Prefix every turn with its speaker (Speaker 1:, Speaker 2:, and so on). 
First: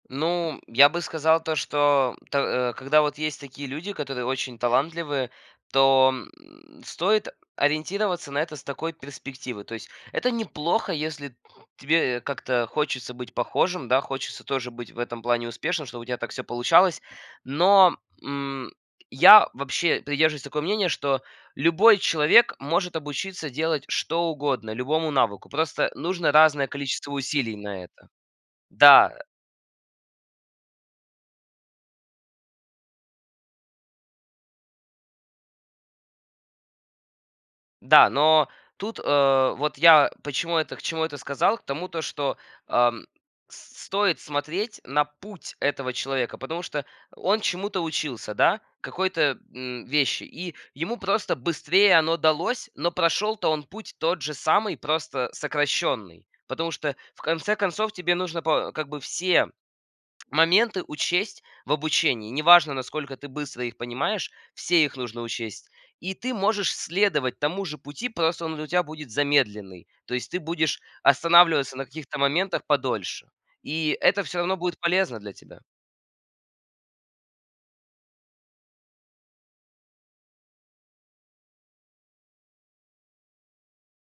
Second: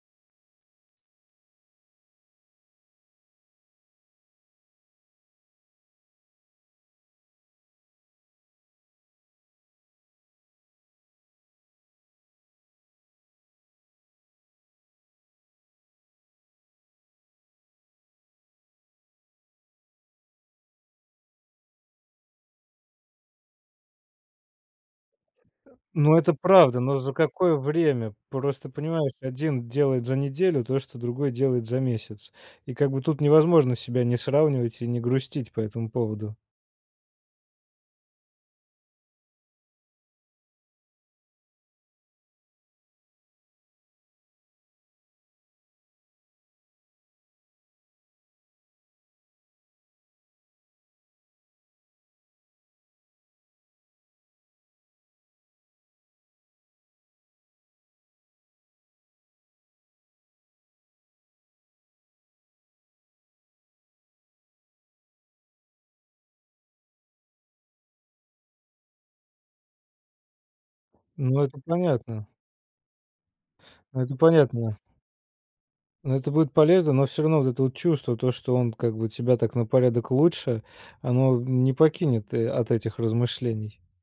Speaker 1: Ну, я бы сказал, то, что то а, когда вот есть такие люди, которые очень талантливы, то, м, стоит ориентироваться на это с такой перспективы. То есть это неплохо, если тебе как-то хочется быть похожим, да, хочется тоже быть в этом плане успешным, чтобы у тебя так всё получалось. Но, м, я вообще придерживаюсь такого мнения, что любой человек может обучиться делать что угодно, любому навыку. Просто
Speaker 2: Ну,
Speaker 1: нужно
Speaker 2: это
Speaker 1: разное
Speaker 2: правда. Но
Speaker 1: количество
Speaker 2: за
Speaker 1: усилий
Speaker 2: какое
Speaker 1: на это.
Speaker 2: время? Просто понимаешь,
Speaker 1: Да.
Speaker 2: 1 делает за неделю то, что другой делает за месяц. И как бы тут невозможно себя не сравнивать и не грустить по этому поводу.
Speaker 1: Да, но тут, а, вот я почему это к чему это сказал? К тому то, что, ам, с стоит смотреть на путь этого человека, потому что он чему-то учился, да, какой-то, м, вещи, и ему просто быстрее оно далось, но прошел-то он путь тот же самый, просто сокращенный. Потому что, в конце концов, тебе нужно по как бы все моменты учесть в обучении. Не важно, насколько ты быстро их понимаешь, все их нужно учесть. И ты можешь следовать тому же пути, просто он для тебя будет замедленный. То есть ты будешь
Speaker 2: Ну, это
Speaker 1: останавливаться на каких-то
Speaker 2: понятно.
Speaker 1: моментах подольше. И
Speaker 2: Это
Speaker 1: это всё равно
Speaker 2: понятно.
Speaker 1: будет полезно для тебя.
Speaker 2: Ну, это будет полезно, но всё равно вот это вот чувство, то, что он как бы тебя так на порядок лучше, оно, м, не покинет, э, от этих размышлений.